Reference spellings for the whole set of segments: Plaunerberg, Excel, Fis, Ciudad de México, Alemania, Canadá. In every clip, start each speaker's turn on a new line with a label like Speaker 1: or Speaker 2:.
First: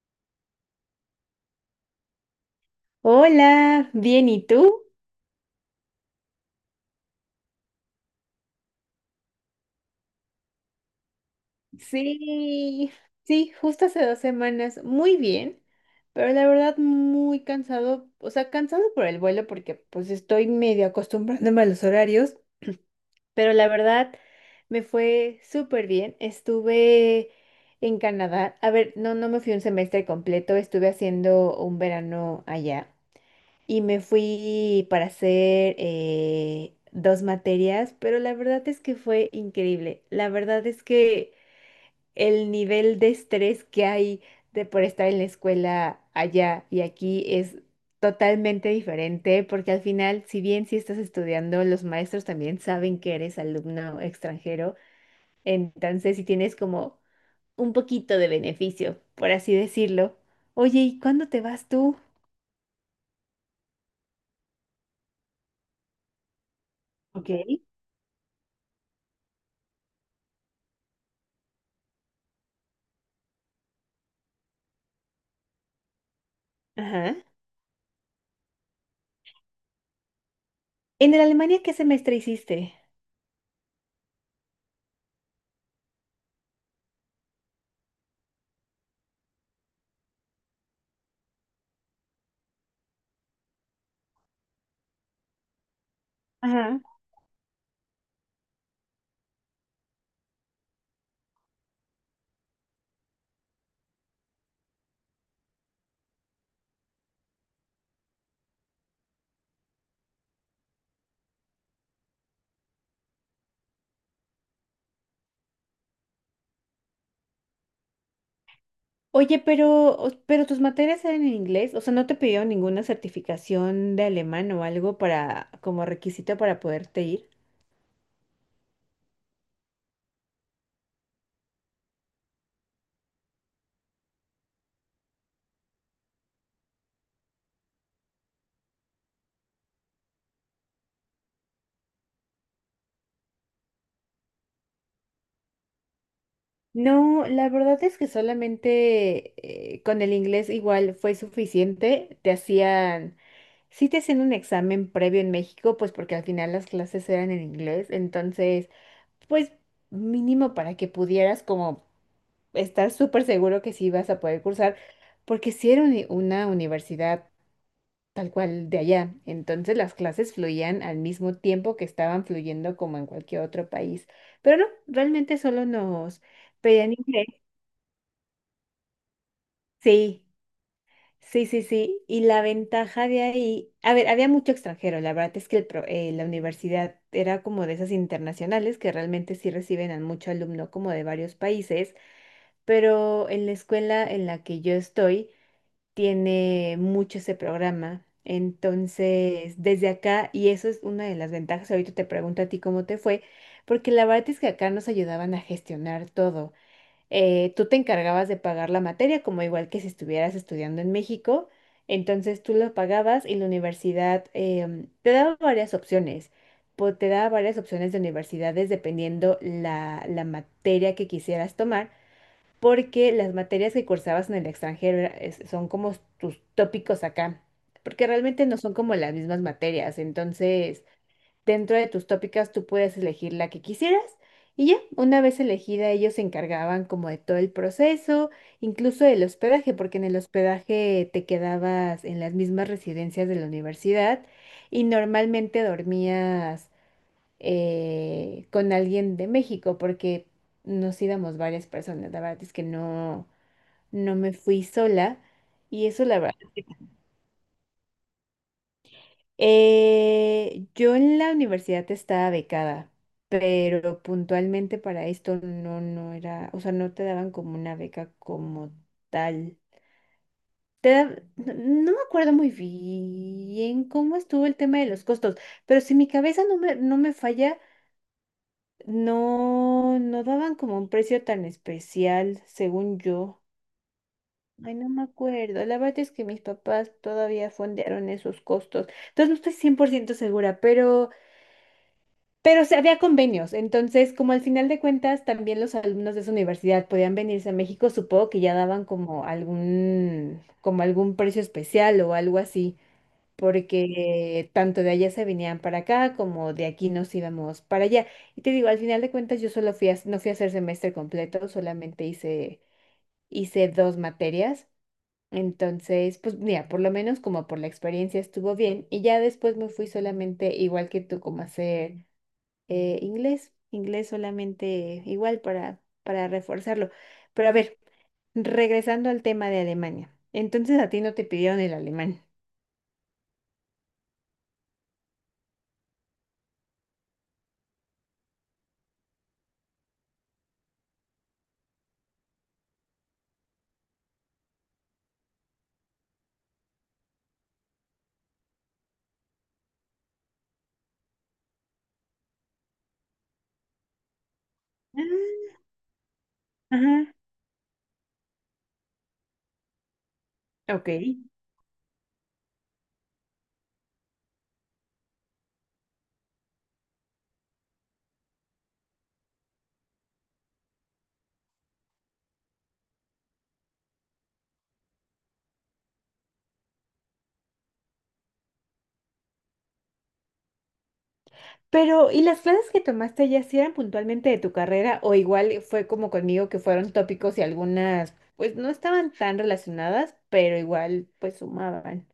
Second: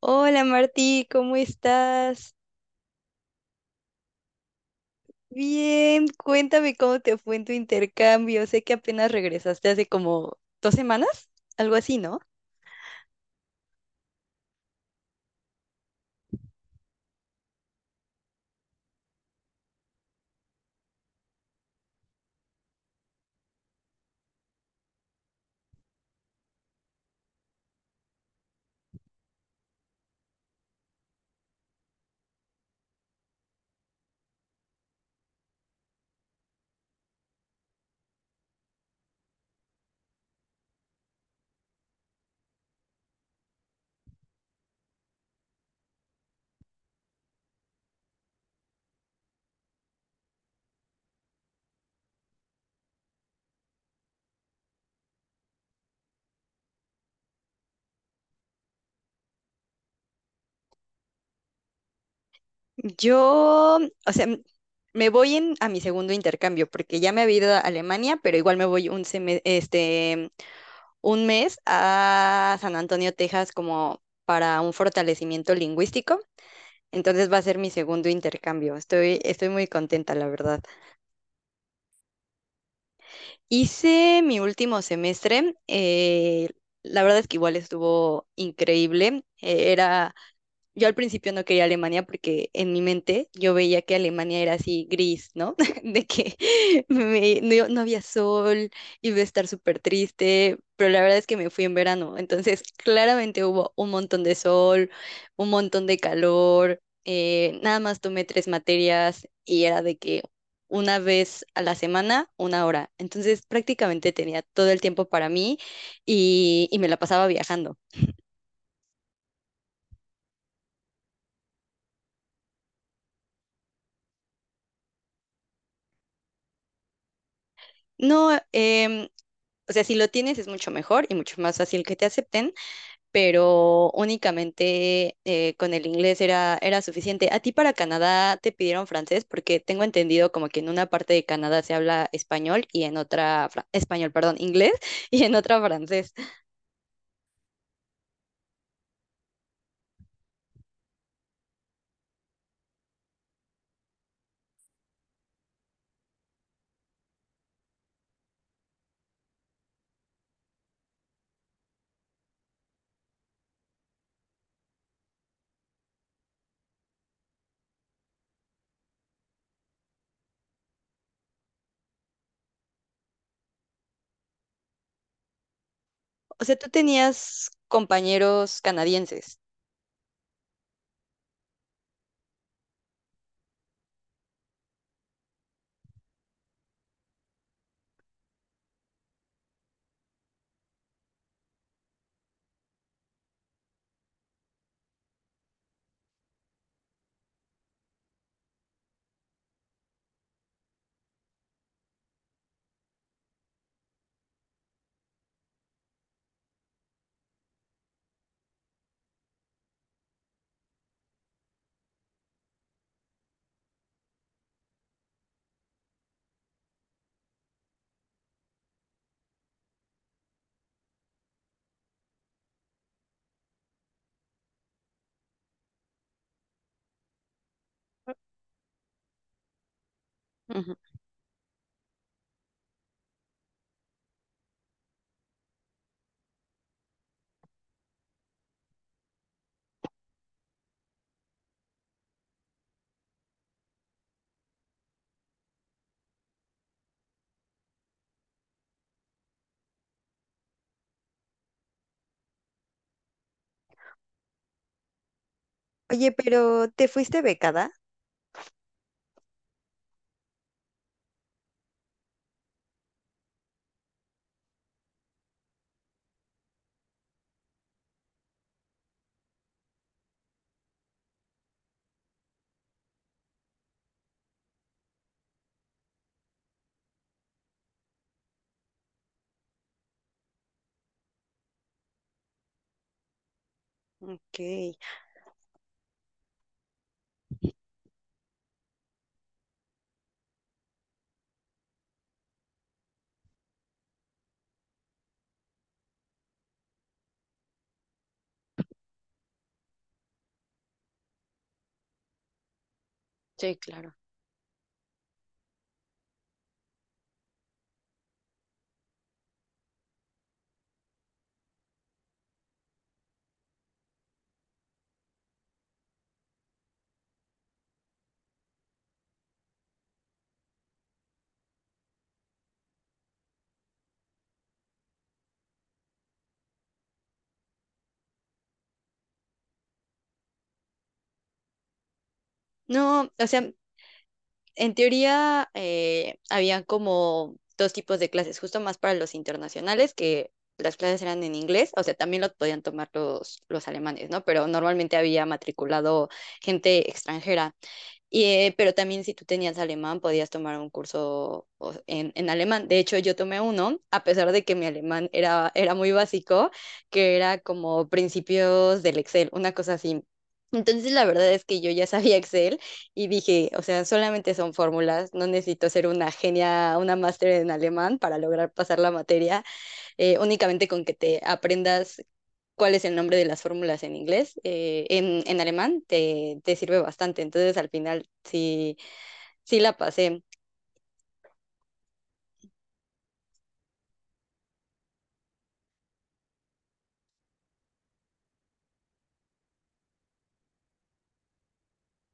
Speaker 1: Hola Martí, ¿cómo estás?
Speaker 2: Hola, bien, ¿y tú?
Speaker 1: Bien, cuéntame cómo te fue en tu intercambio. Sé que apenas regresaste hace como 2 semanas, algo así, ¿no?
Speaker 2: Sí, sí, justo hace 2 semanas, muy bien, pero la verdad muy cansado, o sea, cansado por el vuelo porque pues estoy medio acostumbrándome a los horarios, pero la verdad me fue súper bien. Estuve en Canadá, a ver, no, no me fui un semestre completo, estuve haciendo un verano allá. Y me fui para hacer dos materias, pero la verdad es que fue increíble. La verdad es que el nivel de estrés que hay de por estar en la escuela allá y aquí es totalmente diferente, porque al final, si bien si estás estudiando, los maestros también saben que eres alumno extranjero, entonces si tienes como un poquito de beneficio, por así decirlo. Oye, ¿y cuándo te vas tú?
Speaker 1: Yo, o sea, me voy a mi segundo intercambio porque ya me
Speaker 2: Ok.
Speaker 1: había ido a Alemania, pero igual me voy este, un mes a San Antonio, Texas, como para un fortalecimiento lingüístico.
Speaker 2: Ajá.
Speaker 1: Entonces va a ser mi segundo intercambio. Estoy muy contenta, la verdad.
Speaker 2: En el Alemania, ¿qué semestre hiciste?
Speaker 1: Hice mi último semestre. La verdad es que igual estuvo increíble. Yo al principio no quería Alemania porque en mi mente yo veía que Alemania era así gris, ¿no? De que
Speaker 2: Ajá.
Speaker 1: no, no había sol, iba a estar súper triste, pero la verdad es que me fui en verano. Entonces, claramente hubo un montón de sol, un montón de calor. Nada más tomé tres materias y era de que una vez a la semana, una hora. Entonces prácticamente tenía todo el tiempo para mí y me la pasaba viajando.
Speaker 2: Oye, pero, pero tus materias eran en inglés, o sea, ¿no te pidieron ninguna certificación de alemán o algo para, como requisito para poderte ir?
Speaker 1: No, o sea, si lo tienes es mucho mejor y mucho más fácil que te acepten, pero únicamente con el inglés era suficiente. ¿A ti para Canadá te pidieron francés? Porque tengo entendido como que en una parte de Canadá se habla español y en otra, español, perdón, inglés y en otra francés.
Speaker 2: No, la verdad es que solamente con el inglés igual fue suficiente. Sí te hacían un examen previo en México, pues porque al final las clases eran en inglés, entonces, pues mínimo para que pudieras como estar súper seguro que sí vas a poder cursar, porque sí era una universidad tal cual de allá. Entonces las clases fluían al mismo tiempo que estaban fluyendo como en cualquier otro país. Pero no, realmente solo nos
Speaker 1: O sea, tú
Speaker 2: pedían inglés.
Speaker 1: tenías compañeros canadienses.
Speaker 2: Sí, sí, sí, sí. Y la ventaja de ahí, a ver, había mucho extranjero. La verdad es que la universidad era como de esas internacionales que realmente sí reciben a mucho alumno como de varios países. Pero en la escuela en la que yo estoy, tiene mucho ese programa. Entonces, desde acá, y eso es una de las ventajas, ahorita te pregunto a ti cómo te fue, porque la verdad es que acá nos ayudaban a gestionar todo. Tú te encargabas de pagar la materia, como igual que si estuvieras estudiando en México, entonces tú lo pagabas y la universidad te daba varias opciones. Te daba varias opciones de universidades dependiendo la materia que quisieras tomar porque las materias que cursabas en el extranjero son como tus tópicos acá, porque realmente no son como las mismas materias, entonces dentro de tus tópicas tú puedes elegir la que quisieras y ya, una vez elegida ellos se encargaban como de todo el proceso, incluso del hospedaje, porque en el hospedaje te quedabas en las mismas residencias de la universidad y normalmente dormías con alguien de México, porque nos íbamos varias personas. La verdad es que no, no me fui sola y eso
Speaker 1: Oye,
Speaker 2: la verdad.
Speaker 1: pero ¿te fuiste becada?
Speaker 2: Yo en la universidad estaba becada, pero puntualmente para esto no, no era, o sea, no te daban como una beca como tal. Te da- no no me acuerdo muy bien cómo estuvo el tema de los costos, pero si mi cabeza no me falla, no, no daban como un precio tan especial, según yo.
Speaker 1: Ok,
Speaker 2: Ay, no me acuerdo. La verdad es que mis papás todavía fondearon esos costos. Entonces no estoy 100% segura, pero se había convenios. Entonces, como al final de cuentas también los alumnos de esa universidad podían venirse a México, supongo que ya daban como algún precio especial o algo así
Speaker 1: sí, claro.
Speaker 2: porque tanto de allá se venían para acá como de aquí nos íbamos para allá. Y te digo, al final de cuentas yo solo no fui a hacer semestre completo, solamente hice dos materias. Entonces, pues mira, por lo menos como por la experiencia estuvo bien y ya después me fui solamente igual que tú como a hacer inglés solamente igual para reforzarlo. Pero a ver, regresando al tema de Alemania. Entonces a ti no te pidieron el alemán.
Speaker 1: No, o sea, en teoría había como dos tipos de clases, justo más para los internacionales, que las clases eran en inglés, o sea, también lo podían tomar los alemanes, ¿no? Pero normalmente había matriculado gente extranjera. Y, pero también si tú tenías alemán, podías tomar un curso en alemán. De hecho, yo tomé uno, a pesar de que mi alemán
Speaker 2: Ah,
Speaker 1: era muy básico,
Speaker 2: ajá.
Speaker 1: que era como principios del Excel, una cosa así.
Speaker 2: Ok.
Speaker 1: Entonces, la verdad es que yo ya sabía Excel y dije, o sea, solamente son fórmulas, no necesito ser una genia, una máster en alemán para lograr pasar la materia, únicamente con que te aprendas cuál es el nombre de las fórmulas en inglés, en alemán te sirve bastante. Entonces al final sí, sí la pasé.
Speaker 2: Pero, ¿y las clases que tomaste allá sí eran puntualmente de tu carrera o igual fue como conmigo que fueron tópicos y algunas pues no estaban tan relacionadas, pero igual pues sumaban?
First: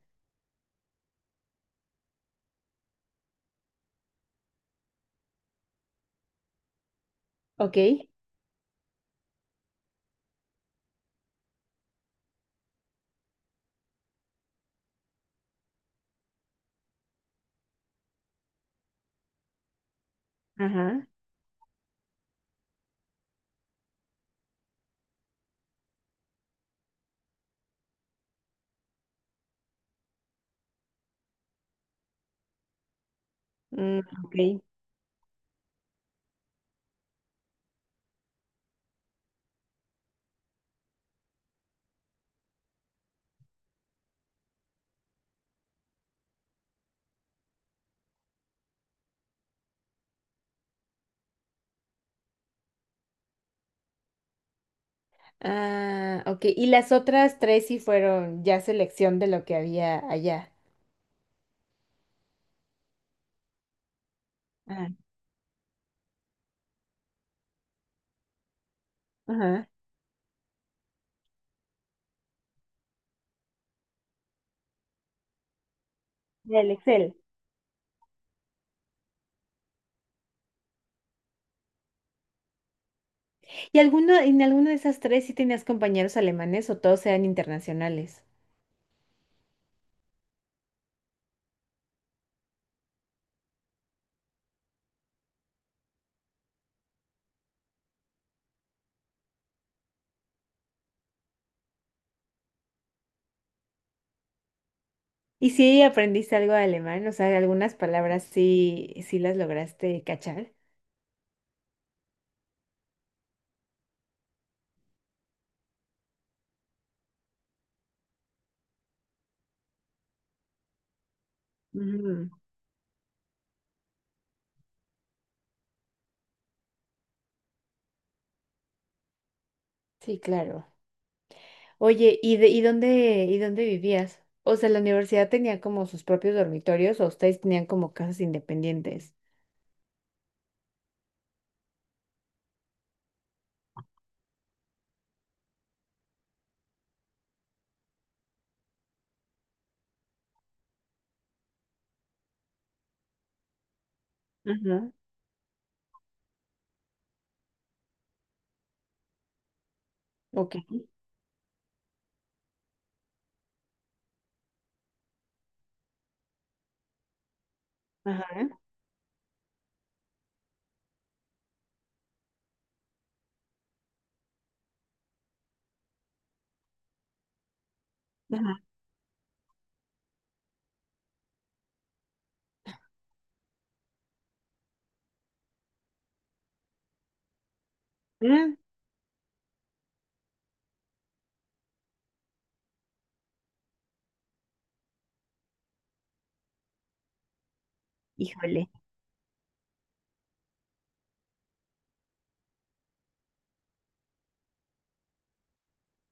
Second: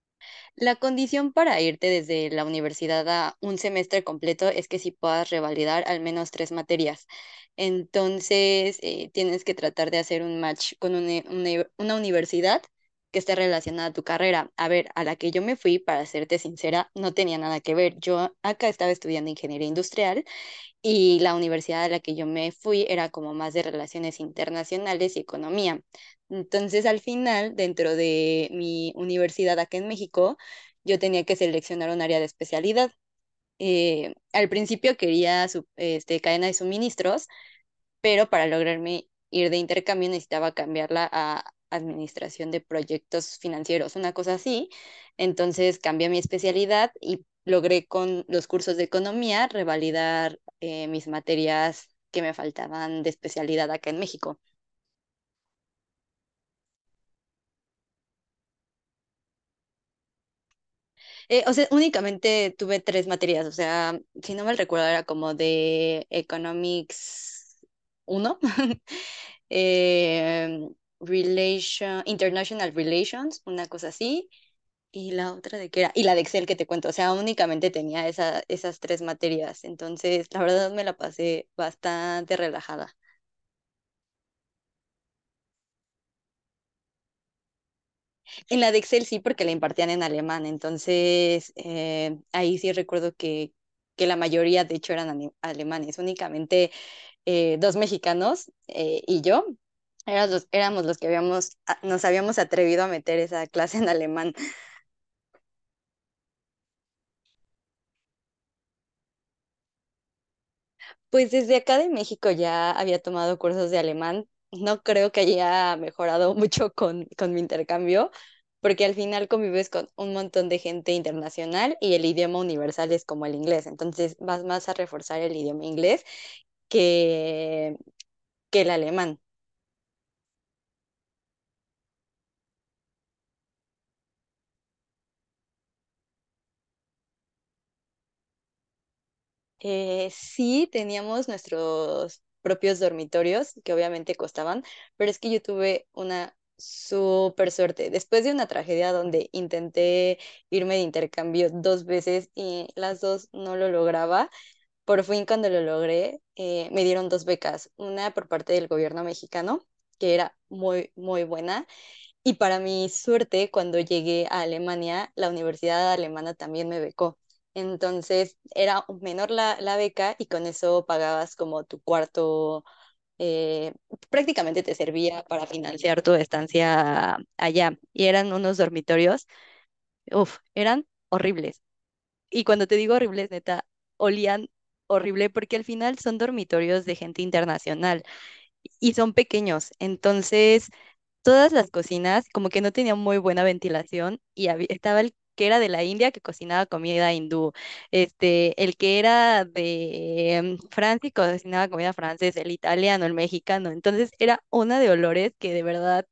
Speaker 1: La condición para irte desde la universidad a un semestre completo es que sí puedas revalidar al menos tres materias.
Speaker 2: Ok,
Speaker 1: Entonces tienes que tratar de hacer un match con una universidad que esté relacionada a tu carrera. A ver, a la que yo me fui, para serte sincera, no tenía nada que ver. Yo acá estaba estudiando ingeniería industrial.
Speaker 2: ajá,
Speaker 1: Y la universidad a la que yo me fui era como más de relaciones internacionales y economía. Entonces, al final, dentro de mi universidad acá en México, yo tenía que seleccionar un área de especialidad.
Speaker 2: mm, ok.
Speaker 1: Al principio quería este, cadena de suministros, pero para lograrme ir de intercambio necesitaba cambiarla a administración de proyectos financieros, una cosa así. Entonces cambié mi especialidad y logré con los cursos de economía revalidar mis materias que me faltaban de especialidad acá en México.
Speaker 2: Ah, ok, y las otras tres sí fueron ya selección de lo que había allá.
Speaker 1: O sea, únicamente tuve tres materias, o sea, si no mal recuerdo,
Speaker 2: Ah,
Speaker 1: era como de Economics uno,
Speaker 2: ajá.
Speaker 1: eh, Relation, International Relations, una cosa así. Y la otra de qué era, y la de Excel que te
Speaker 2: Del
Speaker 1: cuento, o sea,
Speaker 2: Excel.
Speaker 1: únicamente tenía esa, esas tres materias, entonces la verdad me la pasé bastante relajada.
Speaker 2: ¿Y en alguna de esas tres sí tenías compañeros alemanes o todos eran internacionales?
Speaker 1: En la de Excel sí, porque la impartían en alemán, entonces ahí sí recuerdo que la mayoría de hecho eran alemanes, únicamente dos mexicanos y yo, éramos los que habíamos, nos habíamos atrevido a meter esa clase en alemán.
Speaker 2: ¿Y si aprendiste algo de alemán? O sea, algunas palabras sí, sí las lograste cachar.
Speaker 1: Pues desde acá de México ya había tomado cursos de alemán. No creo que haya mejorado mucho con mi intercambio, porque al final convives con un montón de gente internacional y el
Speaker 2: Mm,
Speaker 1: idioma universal es como el inglés. Entonces vas más a reforzar el idioma inglés que, que el alemán.
Speaker 2: sí, claro. Oye, ¿y dónde vivías? O sea, la universidad tenía como sus propios dormitorios o ustedes tenían como casas independientes.
Speaker 1: Sí, teníamos nuestros propios dormitorios, que obviamente costaban, pero es que yo tuve una súper suerte. Después de una tragedia donde intenté irme de intercambio dos veces y las dos no lo lograba,
Speaker 2: Ajá.
Speaker 1: por fin cuando lo logré, me dieron dos becas, una por parte del gobierno mexicano, que era
Speaker 2: Ok.
Speaker 1: muy, muy buena. Y para mi suerte, cuando llegué a Alemania, la universidad alemana también me becó. Entonces
Speaker 2: Ajá.
Speaker 1: era menor la beca y con eso pagabas como tu cuarto, eh, prácticamente te servía para financiar tu estancia allá. Y eran unos
Speaker 2: Ajá.
Speaker 1: dormitorios, uff, eran horribles. Y cuando te digo horribles, neta, olían horrible porque al final son dormitorios de gente internacional
Speaker 2: Mm.
Speaker 1: y son pequeños. Entonces todas las cocinas como que no tenían muy buena ventilación y estaba el que era de la India que cocinaba comida hindú, este,
Speaker 2: Híjole.
Speaker 1: el que era de Francia y cocinaba comida francesa, el italiano, el mexicano. Entonces era una de olores que de verdad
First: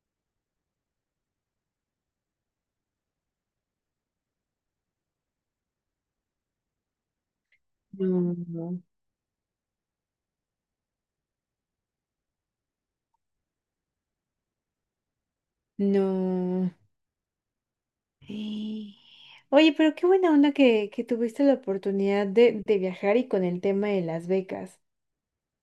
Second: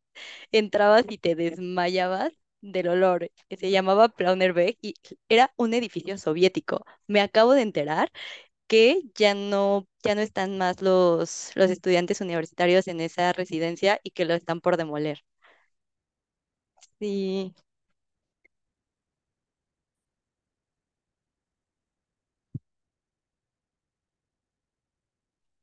Speaker 1: entrabas y te desmayabas del olor, que se llamaba Plaunerberg y era un edificio soviético. Me acabo de enterar
Speaker 2: No.
Speaker 1: que ya no, ya no están más los estudiantes universitarios en esa residencia y que lo están por demoler.
Speaker 2: No.
Speaker 1: Sí,
Speaker 2: Eh, Oye, pero qué buena onda que tuviste la oportunidad de viajar y con el tema de las becas.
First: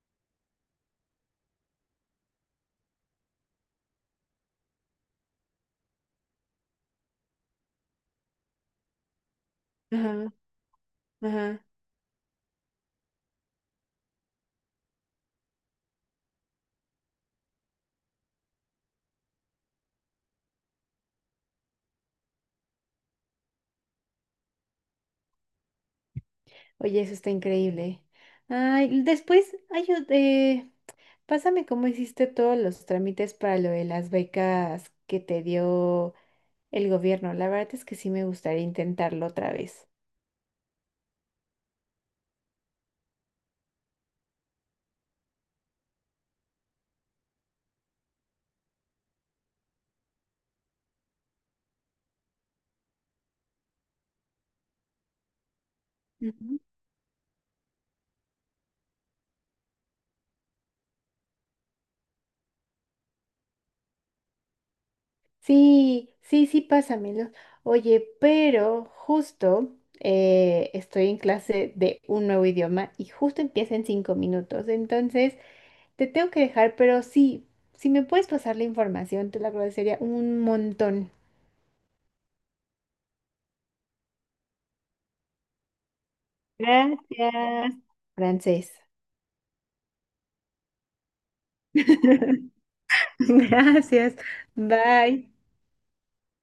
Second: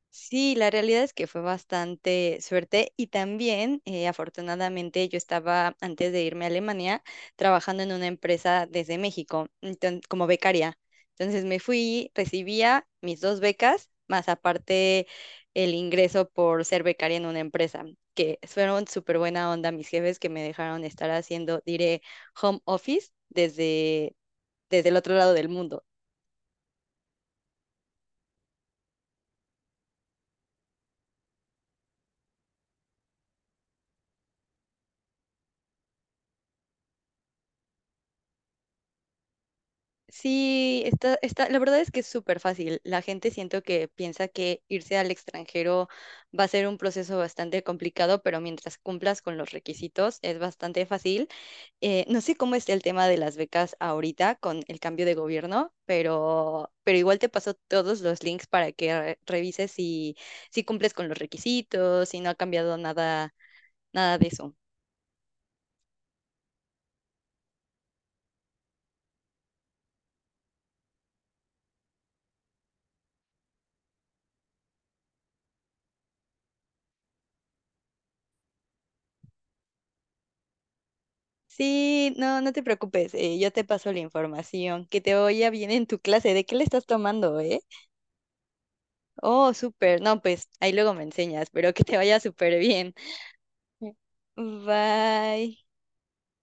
Speaker 1: sí, la realidad es que fue bastante suerte y también afortunadamente yo estaba antes de irme a Alemania trabajando en una empresa desde México, como
Speaker 2: Ajá,
Speaker 1: becaria. Entonces me
Speaker 2: ajá.
Speaker 1: fui, recibía mis dos becas, más aparte el ingreso por ser becaria en una empresa, que fueron súper buena onda mis jefes que me dejaron estar haciendo, diré, home office desde el otro lado del mundo.
Speaker 2: Oye, eso está increíble. Ay, después, ay, pásame cómo hiciste todos los trámites para lo de las becas que te dio el gobierno. La verdad es que sí me gustaría intentarlo otra vez.
Speaker 1: Sí, está, la verdad es que es súper fácil. La gente siento que piensa que irse al extranjero va a ser un proceso bastante complicado, pero mientras cumplas con los requisitos es bastante fácil. No sé cómo está el tema de las becas ahorita con el cambio de gobierno,
Speaker 2: Ujú.
Speaker 1: pero igual te paso todos los links para que revises si cumples con los requisitos, si no ha cambiado nada, nada de eso.
Speaker 2: Sí, sí, sí, pásamelo. Oye, pero justo estoy en clase de un nuevo idioma y justo empieza en 5 minutos. Entonces, te tengo que dejar, pero sí, si me puedes pasar la información, te lo agradecería un montón.
Speaker 1: Sí, no, no te preocupes, yo te paso la información, que te vaya bien en tu clase, ¿de qué le estás tomando, eh?
Speaker 2: Gracias. Francés.
Speaker 1: Oh, súper, no, pues ahí luego me enseñas, pero que te vaya súper bien.
Speaker 2: Gracias. Bye.
Speaker 1: Bye.